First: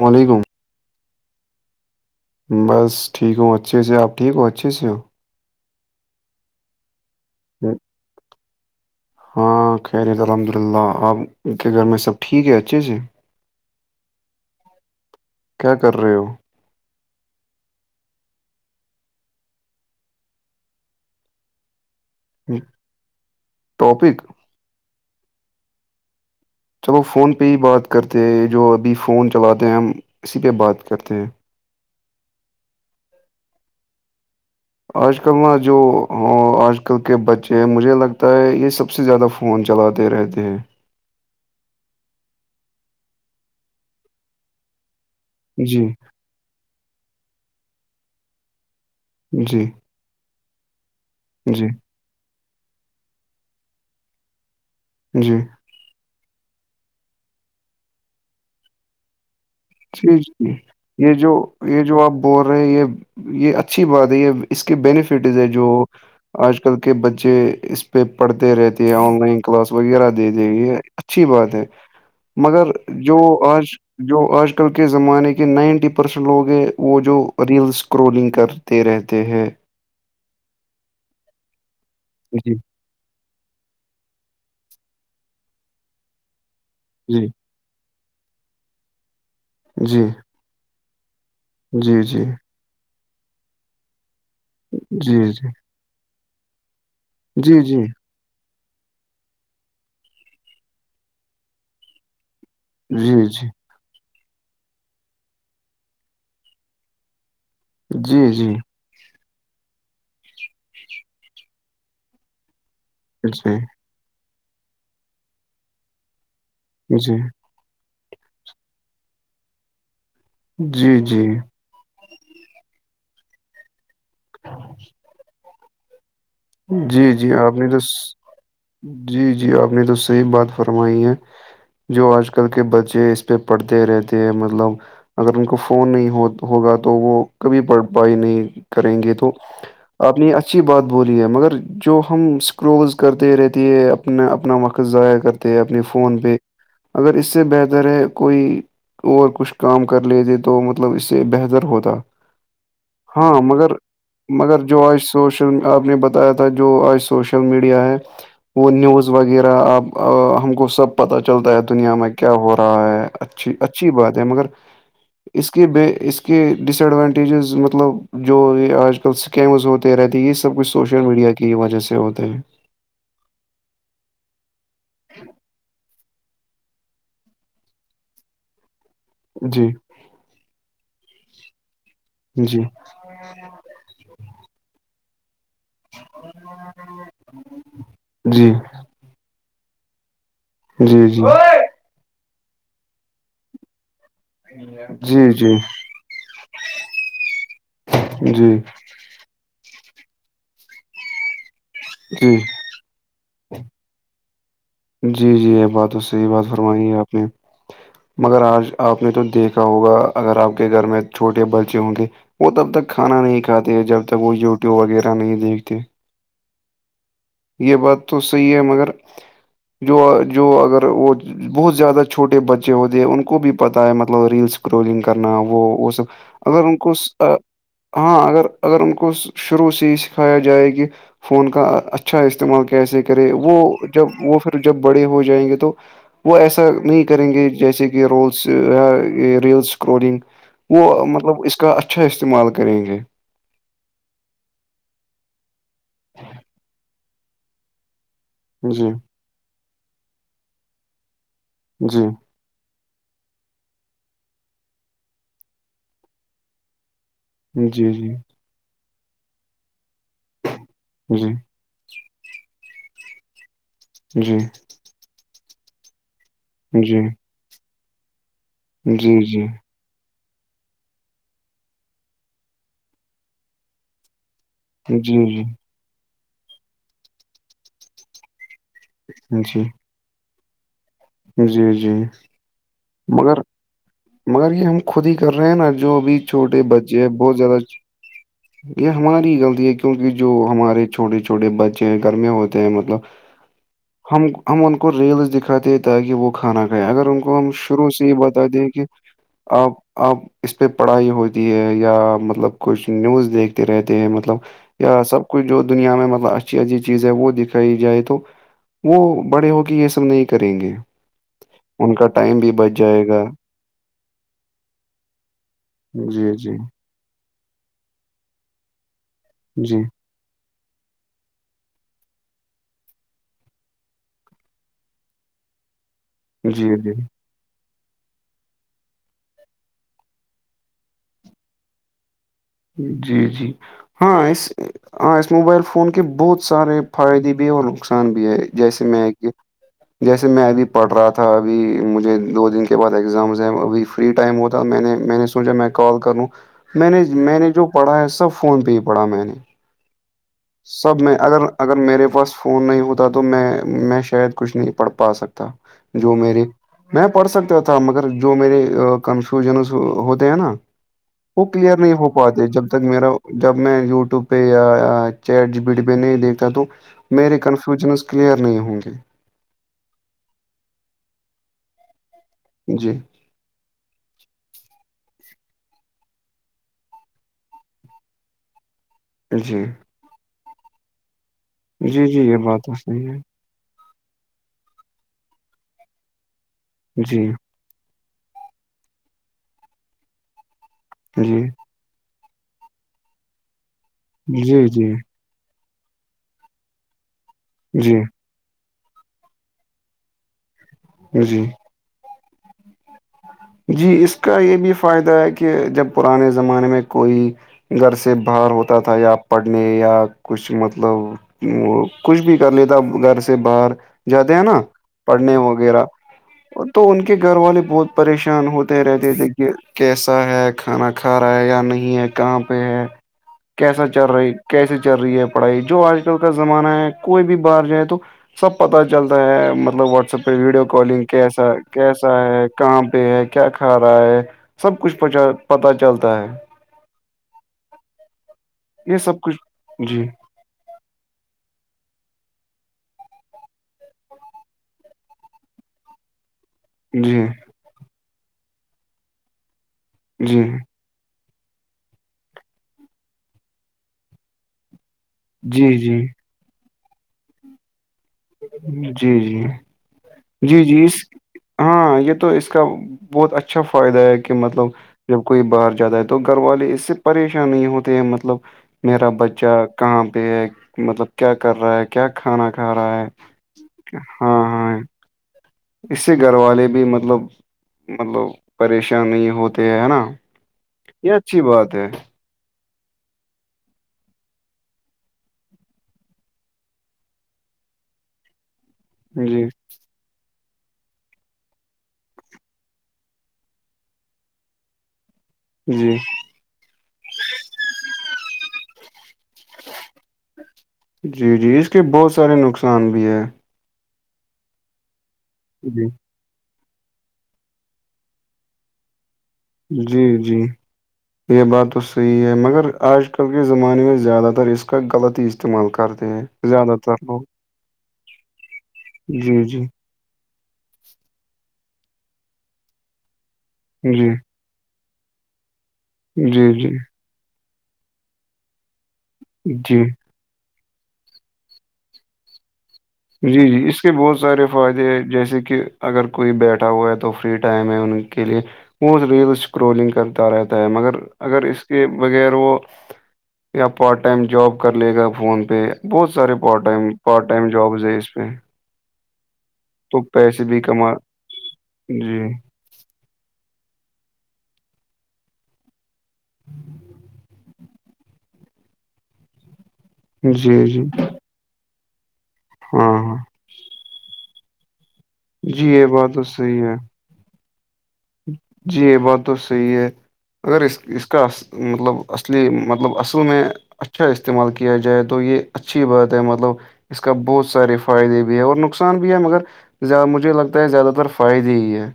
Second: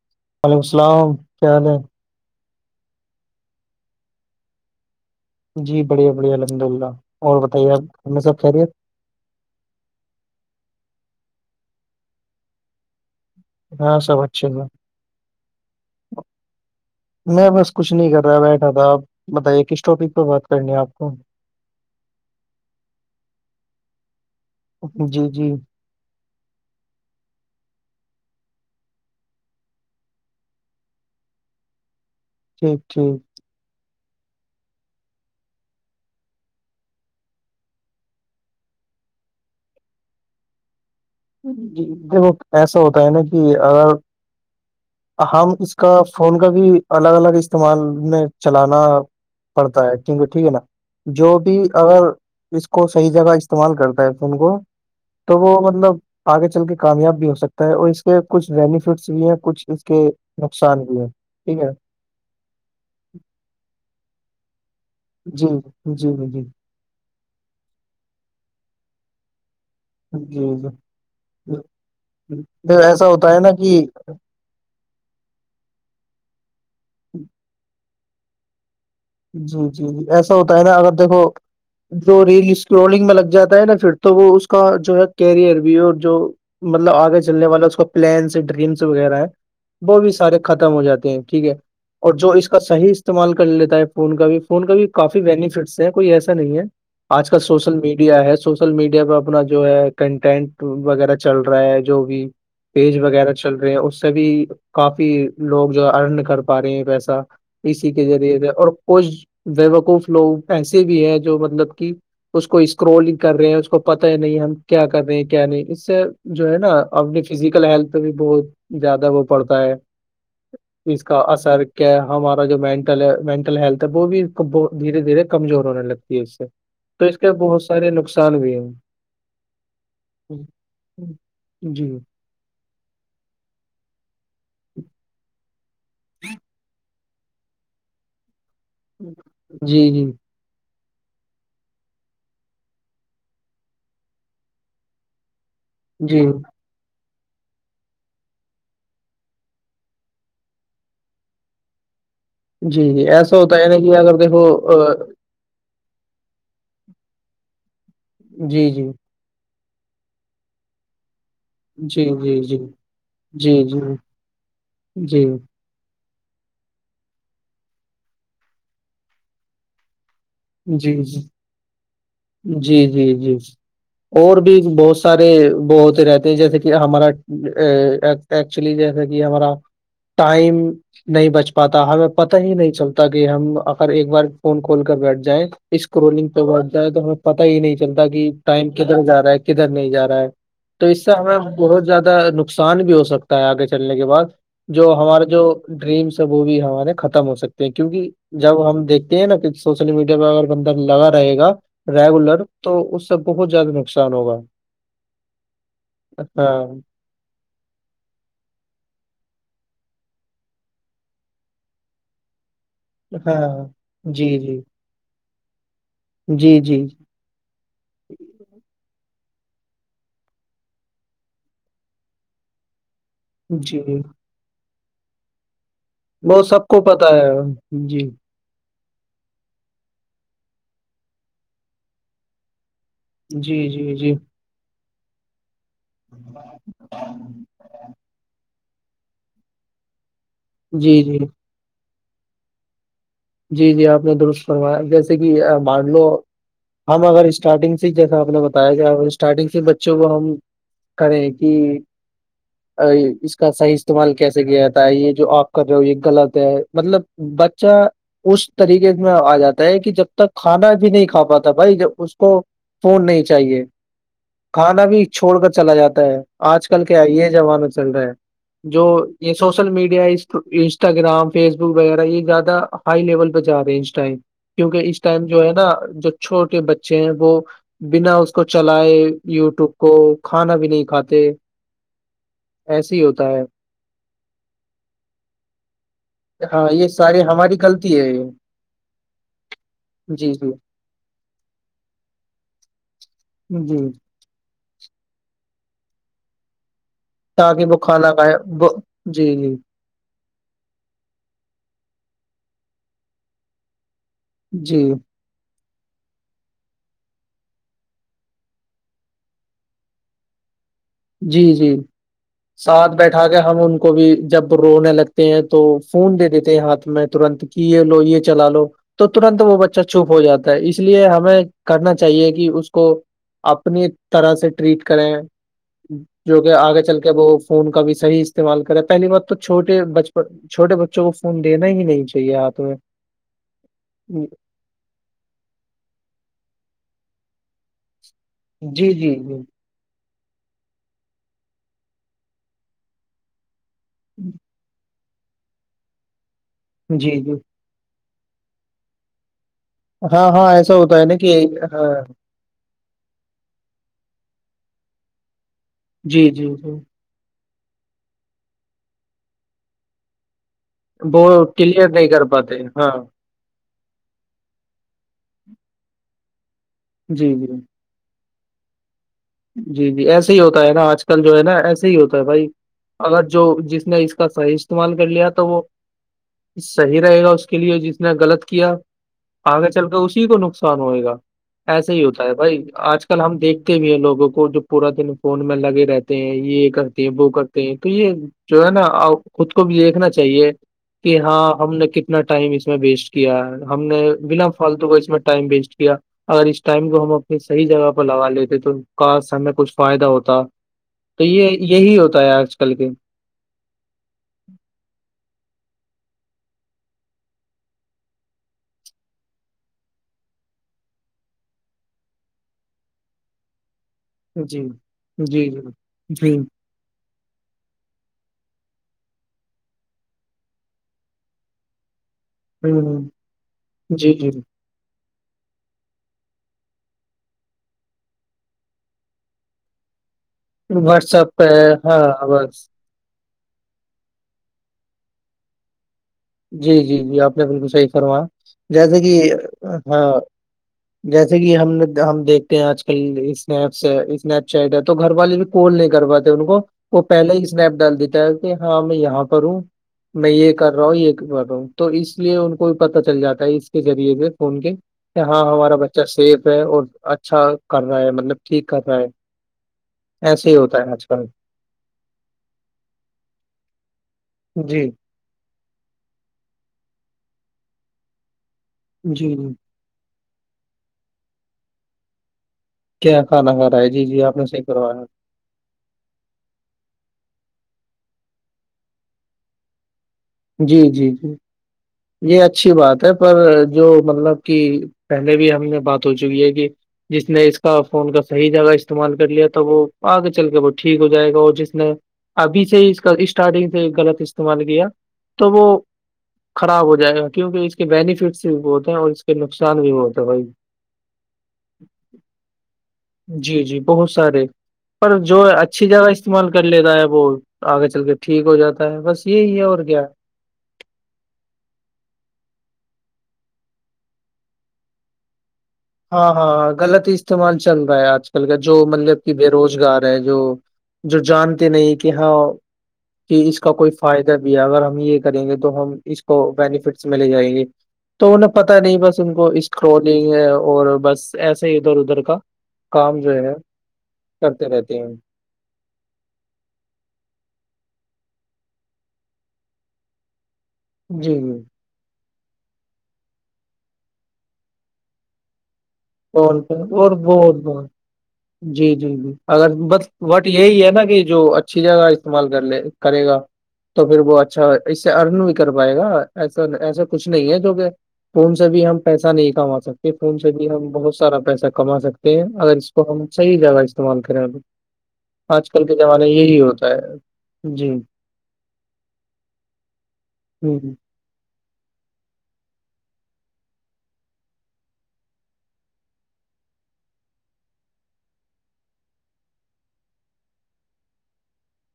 وعلیکم وعلیکم السلام کیا حال ہے بس ٹھیک ہوں اچھے سے آپ ٹھیک ہو اچھے سے ہو جی بڑھیا بڑھیا الحمد اللہ اور بتائیے آپ ہم سب خہرییت ہاں خیریت الحمد للہ آپ کے گھر میں سب ٹھیک ہے اچھے سے ہاں سب اچھے ہیں کیا کر رہے ہو میں بس کچھ نہیں کر رہا بیٹھا تھا آپ بتائیے کس ٹاپک پہ بات کرنی ہے آپ کو [inaudible] ٹاپک جی جی چلو فون پہ ہی بات کرتے ہیں جو ابھی فون چلاتے ہیں ہم اسی پہ بات کرتے ہیں ٹھیک ٹھیک آج کل ن جو آج کل کے بچے ہیں مجھے لگتا ہے یہ سب سے زیادہ فون چلاتے رہتے ہیں جی دیکھو ایسا ہوتا ہے نا کہ اگر ہم اس جی کا فون کا بھی الگ الگ استعمال میں چلانا جی پڑتا ہے کیونکہ ٹھیک ہے نا جو بھی جی اگر اس کو صحیح جگہ استعمال کرتا ہے فون کو جی تو وہ مطلب آگے چل کے کامیاب بھی ہو سکتا ہے اور اس کے کچھ بینیفٹس بھی ہیں کچھ اس کے جی جی نقصان بھی ہیں یہ جو ٹھیک ہے یہ جو آپ ب رہے یہ یہ اچھی بات ہے یہ اس کے بینیفٹز جی ہے جو جی جی آج کل کے بچے اس پہ پڑھتے رہتے ہیں آن لائن کلاس وغیرہ دے دے جی جی گی اچھی بات ہے جی مگر ایسا جو ہوتا ہے نا آج کہ جو آج آج کل کے زمانے کے نائنٹی پرسینٹ لوگ ہیں وہ جو ریلس کرولنگ کرتے رہتے ہیں جی جی جی ایسا ہوتا ہے نا اگر دیکھو جو ریل جی ٹرولنگ میں لگ جاتا ہے نا پھر تو وہ اس کا جو ہے کیریئر بھی اور جو مطلب آگے جی چلنے والا اس کو پلانس ڈریمس وغیرہ ہے وہ جی بھی سارے ختم ہو جاتے ہیں ٹھیک ہے جی اور جی جو اس کا صحیح استعمال کر لیتا ہے فون کا بھی فون کا بھی کافی جی بینیفٹس ہیں کوئی ایسا نہیں ہے آج کل جی جی سوشل جی میڈیا ہے سوشل میڈیا پہ اپنا جو ہے کنٹینٹ وغیرہ چل رہا ہے جو بھی پیج وغیرہ جی چل رہے ہیں اس سے بھی کافی لوگ جو ہے ارن کر پا رہے ہیں پیسہ اسی کے جی ذریعے سے جی اور کچھ بیوقوف لوگ ایسے بھی ہیں جو مطلب کہ اس کو اسکرولنگ جی کر رہے ہیں جی اس کو پتہ ہے نہیں ہم کیا کر رہے ہیں کیا نہیں اس سے جو ہے نا جی اپنی فزیکل ہیلتھ پہ بھی بہت زیادہ وہ پڑتا ہے جی اس کا جی اثر کیا ہے ہمارا جو مینٹل ہے مینٹل ہیلتھ تب وہ بھی دھیرے دھیرے کمزور ہونے لگتی ہے اس سے تو جی اس جی کے آپ بہت نے تو سارے نقصان بھی ہیں جی جی آپ نے تو صحیح بات فرمائی ہے جی جو آج آج کل کے بچے اس پہ پڑھتے رہتے ہیں مطلب اگر ان کو فون نہیں ہو ہوگا تو تو وہ کبھی بڑپائی نہیں کریں گے تو جی جی آپ نے اچھی بات بولی ہے مگر جو ہم اسکرولز کرتے رہتی ہے اپنا اپنا وقت ضائع کرتے اپنے فون جی پہ اگر اس سے بہتر ہے کوئی اور کچھ کام کر لیتے تو مطلب اس سے بہتر ہوتا جی جی ایسا ہاں ہوتا ہے مگر نا کہ اگر دیکھو مگر جو آ سوش آپ نے بتایا تھا جو آج سوشل میڈیا ہے جی وہ جی نیوز وغیرہ آپ ہم کو سب پتا چلتا ہے دنیا جی میں کیا جی جی ہو رہا ہے اچھی جی اچھی بات ہے مگر جی اس اس کے بے اس کے ڈس ایڈوانٹیجز مطلب جو یہ آج کل سکیمز ہوتے رہتے اس سب کچھ سوشل جی جی میڈیا کی وجہ سے ہوتا ہے جی جی جی اور بھی بہت سارے وہ ہوتے رہتے ہیں جیسے کہ ہمارا ایکچولی جیسے کہ ہمارا جی ٹائم نہیں بچ پاتا ہمیں پتہ ہی جی نہیں چلتا کہ ہم اگر ایک بار فون کال کر بیٹھ جائیں اسکرولنگ پہ بھ جائے تو ہمیں پت ہی نہیں چلتا کہ جی ٹائم کدھر جا رہا ہے کدھر نہیں جا رہا ہے تو جی اس جی سے ہمیں جی بہت زیادہ نقصان بھی ہو سکتا ہے آگے چلنے کے بعد جو ہمارے جو جی ڈریمس ہے وہ بھی ہمارے ختم ہو سکتے ہیں کیونکہ جی جب جی ہم دیکھ نہا ک سوشل میڈیا پہ اگر بند لگا رہے گا ریگولر تو اس سے بہت زیادہ نقصان ہوگا جی جی بات تو صحیح بات فرمائی ہاں ہے آپ نے مگر آج آپ نے تو دیکھا ہوگا اگر آپ کے گھر میں چھوٹے بچے ہوں گے وہ تب تک کھانا نہیں ہاں کھاتے ہے جب تک جی وہ جی یوٹیوب وغیرہ نہیں دیکھتے جی جی یہ بات تو صحیح ہے مگر جو جو اگر وہ بہت زیادہ چھوٹے بچے ہوتے ہیں ان کو بھی پتا ہے جی مطلب ریلسکرولنگ کرنا وہ وہ سب وہ اگر سب ان کو پتا ہے جی ہاں اگر اگر ان کو شروع سے یہ سکھایا جائے کہ فون کا اچھا استعمال کیسے کرے وہ جی جی جب جی وہ پھر جب بڑے ہو جائیں گے تو وہ ایسا نہیں کریں گے جیسے کہ رولس ریلس اسکرولنگ جی وہ جی مطلب اس کا اچھا اچھا استعمال کریں گے جی جی آپ نے درست کروایا جیسے کہ بلو ہم اگر اسٹارٹنگ سے ہی جیسا اپنے بتا کہ جی اسٹارٹنگ سے بچوں کو ہم کریں کہ جی اس کا صحیح استعمال کیسے کیا جاتا ہے یہ جو آپ کر رہے ہو یہ غلط ہے مطلب بچہ جی جی اس طریقے میں آ جاتا ہے کہ جب تک کھانا بھی نہیں کھا جی پاتا بھائی ج اس کو فون نہیں چاہیے جی کانا بھی چھوڑ کر چلا جاتا ہے آج کل کیا جی یہ زمانہ چل رہا ہے جو جی یہ جی social media Instagram Facebook وغیرہ یہ زیادہ ہائی لیول پہ جا رہے ہیں اس ٹائم کیونکہ جی اس ٹائم جی جو ہے نا جو چھوٹے بچے ہیں وہ بنا اس کو چلائے جی یوٹیوب کو کھانا بھی نہیں کھاتے جی جی ایسے ہی ہوتا مگر ہے مگر یہ ہم خود ہی کر رہے ہیں نا جو ابھی چھوٹے ہاں یہ بچے ہیں ساری بہت ہماری زیادہ غلطی ہے یہ یہ ہماری غلطی ہے کیونکہ جو جی جی ہمار ہمارے چھٹے چھوٹے بچے گھر میں ہوتے ہیں مطلب جی ہم ہم ان کو ریلس دکھاتے ہیں تاکہ وہ کھانا کھائےیں اگر ان کو ہم تاکہ وہ شروع سے کھانا یہ کھائے بتا وہ د کہ جی جی آپ آپ اس پہ پڑھائی ہوتی ہے یا مطلب کچھ نیوز دیکھتے رہتے ہیں مطلب جی یا سب کچھ جو دنیا میں مطلب اچھی اچھی چیز ہے وہ دکھائی جائے تو وہ بڑے ہو کے یہ سب نہیں کریں گے جی جی ان کا ٹائم بھی بچ ساتھ جائے گا بیٹھا کے ہم ان کو بھی جب رونے لگتے ہیں تو فون دے جی دیتے جی ہیں ہاتھ میں ترنت کہ یہ لو یہ چلا لو تو ترنت وہ جی بچہ چپ ہو جاتا ہے اس لیے ہمیں کرنا چاہیے کہ اس کو اپنی طرح سے ٹریٹ کریں جو کہ جی آگے جی چل کے وہ فون کا بھی صحیح استعمال کرے پہلی بات تو چھوٹے بچپن چھوٹے بچوں کو فون دین ہی نہیں چاہیے آپ جی جی ہاں اس ہاں اس موبائل فون کے بہت سارے فائدے بھی اور نقصان بھی ہے جیسے جی میں جی کہ جی جیسے میں ابھی پڑھ رہا تھا ابھی مجھے دو دن کے بعد ایگزامز ہیں ابھی فری ٹائم ہوتا میں نے میں نے سوچا میں کال کر لوں میں نے جی جی میں نے جو پڑا ہے سب فون پہ ہی پڑا میں نے ہاں ہاں ایسا ہوتا سب ہے میں نا کہ اگر اگر ہاں میرے پاس فون نہیں ہوتا تو میں میں شاید کچھ نہیں پڑھ پا سکتا جو جی میرے جی جی میں پڑھ سکتا تھا مگر جو میرے کنفیوژنز ہوتے ہیں نا وہ پلیئر نہیں ہو پاتے جب تک میرا جب میں یوٹیوب پہ یا چیٹ جی بی ڈ پہ نہیں دیکھتا تو جی میرے جی کنفیوژن کلیئر نہیں ہوں گے جی جی ایسے ہی ہوتا ہے نا آج کل جو ہے نا ایسے ہی ہوتا ہے بھائی جی اگر جو جس نے اس کا صحیح استعمال کر لیا تو وہ صحیح رہے گا اس کے لیے جس نے غلط کیا جی آگے چل کے اسی کو نقصان ہوئے گا ایسے ہی جی جی ہوتا ہے یہ بات بھائی تو آج صحیح ہے کل ہم دیکھ بھی ہیں لوگوں کو جو پورا دن فون میں لگے رہتے ہیں یہ کرتے ہیں جی وہ کر تو یہ جو ہے نا خود کو بھی دیکھنا چاہیے کہ جی ہاں ہم نے ک اپنا ٹائم اس میں ویسٹ کیا ہم نے جی بنا فالتو کو جی اس میں ٹائم ویسٹ کیا اگر اس ٹائم کو ہم اپنی صحی جگہ جی پر لگا لیتے تو کا ہمیں کچھ فائدہ ہوتا تو جی یہ یہی ہوتا ہے آج کل کے جی اس کا یہ بھی فائدہ ہے کہ جب پرانے زمانے میں کوئی گھر سے باہر ہوتا تھا یا پڑھنے یا کچھ مطلب وہ کچھ بھی کر لیتا گھر سے باہر جاتے ہیں نا جی پڑھنے جی وغیرہ جی جی تو ان کے گھر والے بہت پریشان ہوتے رہتے تھے کہ کیسا ہے کھانا کھا رہا ہے یا نہیں ہے کہاں پہ ہے ہ کیسا چل جی جی رہی کیسے چل رہی ہے پڑھائی جو آج کل کا زمانہ ہے کوئی بھی باہر جائے تو سب پتا چلتا ہے مطلب واٹس ایپ تو ویڈیو کالنگ واٹسپ پہ کیسا ہے، کیسا ہاں ہے بس اں پہ ہے کیا کھا رہا ہے سب کچھ پتا چلتا ہے جی جی جی آپ نے بالکل صحیح کروا یہ جیسے کہ سب کچھ جی ہاں جیسے کہ ہم ہم دیکھتے ہیں آج کل اسنیپس ہے اسنیپ چیٹ ہے تو گھر والے بھی کوول نہیں کر پاتے ان کو وہ جی پہلے ہی اسنیپ ڈال دیتا ہے کہ ہاں میں یہاں پر ہوں میں جی یہ کر رہا ہوں یہ ا ہ تو اس لیے ان کو بھی پتہ چل جاتا ہے اس کے ذریعے سے فون کے ہاں ہمارا جی بچہ جی سیف ہے اور اچھا کر رہا ہے مطلب مطلب ٹھیک کرتا ہے جی جی ایسے ہی جی ہوتا جی ہے اس آج کل ہاں یہ تو اس کا بہت اچھا فائدہ ہے کہ مطلب جی جب کوئی باہر جاتا ہے تو گھر والے اس سے پریشان نہیں ہوتے ہیں مطلب میرا جی جی بچہ کہاں پہ ہے مطلب کیا کر رہا ہے کیا کھانا کھا رہا ہے کیا کھانا کھ رہا ہے جی جی آپ ہاں نے صحیح ہاں کروایا اس سے گھر والے بھی مطلب مطلب پریشان نہیں ہوتے ہے نا جی جی یہ جی اچھی بات ہے یہ اچھی بات ہے پر جو مطلب کہ پہلے بھی ہم نے بات ہو چکی ہے کہ جس نے اس کا فون کا صحیح جگہ استعمال کر جی لیا تھا وہ آگے چل کے وہ ٹھیک ہو جائے گا اور جس نے ابھی سے اس کا اسٹارٹنگ سے غلط استعمال کیا تو وہ جی خراب ہو جائے گا کیونکہ اس کے بینیفٹس بھی بہت ہیں اور اس کے نقصان بھی بہت ہے بھائی جی جی اس کے بہت سارے نقصان بھی ہے جی جی بہت سارے پر جو جی اچھی جگہ استعمال کر لیتا ہے وہ آگے چل کے ٹھیک ہو جاتا ہے بس یہی ہے اور کیا جی جی یہ بات تو صحیح ہے مگر آج کل کے زمانے میں زیادہ تر اس کا غلط ہی استعمال کرتے ہیں ہاں ہاں ہاں زیادہ تر غلط لوگ استعمال چل رہا ہے آج کل کا جو جی، مطلب کہ بے جی، روزگار ہے جو جو جانتے نہیں کہ ہاں کہ اس کا کوئی جی، فائدہ بھی اگر ہم یہ کریں گے تو ہم اس جی، کو جی، بینفٹس میں لے جائیں گے تو انہیں پتا نہیں بس ان کو جی، اسکرولنگ اور بس ایسے ہی ادھر ادھر کا کام جو جی ہے جی اس کے بہت سارے کرتے فائدے رہتے ہیں جیسے کہ اگر کوئی بیٹھا ہوا ہے تو فری ٹائم ہے ان کے لیے وہ ریل اسکرولنگ کرتا رہتا ہے مگر جی اگر جی اس کے بغیر وہ یا پارٹ ٹائم جاب کر لے گا فون پہ بہت سارے اور پارٹ ٹم اور پارٹ ٹائم بہت جابز بہت ہے اس پ میں جی جی جی اگر بس وٹ بھی یہی ہے کما نا کہ جو اچھی جگہ جی استعمال کر لے کرے گا تو پھر وہ اچھا اس سے ارن بھی کر پائے گا ایسا ایسا کچھ نہیں ہے فون سے بھی ہم پیسہ نہیں کما سکتے فون سے جی بھی جی ہم بہت سارا پیسہ کما سکتے اگر اس ہاں کو ہاں ہم صحیح جگہ استعمال کریں تو جی آج یہ کل کے بات تو زمانے یہی صحیح ہے ہوتا ہے جی جی یہ بات تو صحیح ہے اگر ہ اس اس کا مطلب اصلی مطلب اصل میں اچھا استعمال کیا جائے تو یہ اچھی بات ہے مطلب اس کا بہت سارے فائدے بھی ہے اور نقصان بھی ہے مگر ز مجھے لگتا ہے زیادہ تر فائدے ہی ہیں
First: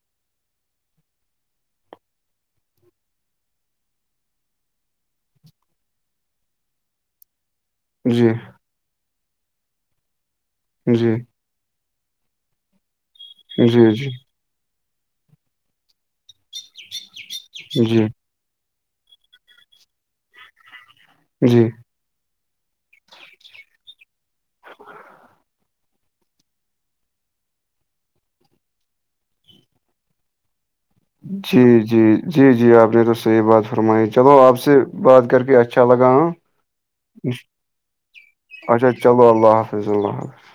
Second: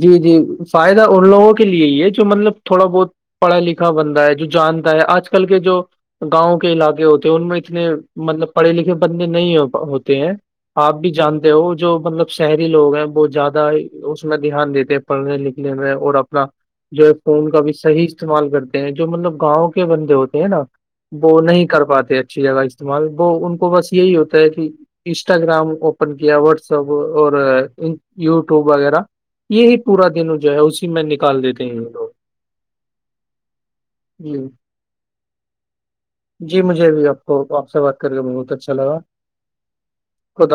جی جی فائدہ ان لوگوں کے لیے ہی ہے جو مطلب تھوڑا بہت پڑھا لکھا بندہ ہے جو جانتا ہے آج کل کے جو گاؤں کے علاقے ہوتے ہیں ان میں اتنے جی مطلب پڑھے لکھے بندے نہیں ہوتے ہیں آپ بھی جی جانتے وہ جو مطلب شہری لوگ ہیں بہت زیاد جی جی میں دھیان دیتے ہیں پڑھنے لکھنے میں اور اپنا جو ہے فون کا بھی جی صح جی استعمال کرتے ہیں جو مطلب گاؤں کے بندے ہوتے ہیں نا وہ نہیں کر پاتے اچھی جگہ استعمال وہ ان کو بس یہی ہوتا ہے کہ انسٹاگرام اوپن کیا واٹسپ اور یو ٹیوب وغیرہ یہی پورا دن جو ہے اس جی جی جی جی آپ نے تو صحیح بات فرمائی جی چلو آپ سے بات کر کے اچ اچھا لگا جی مجھے بھی آپ کو آپ سے بات کر کے بہت اچھا لگا چلو اللہ حافظ اللہ حافظ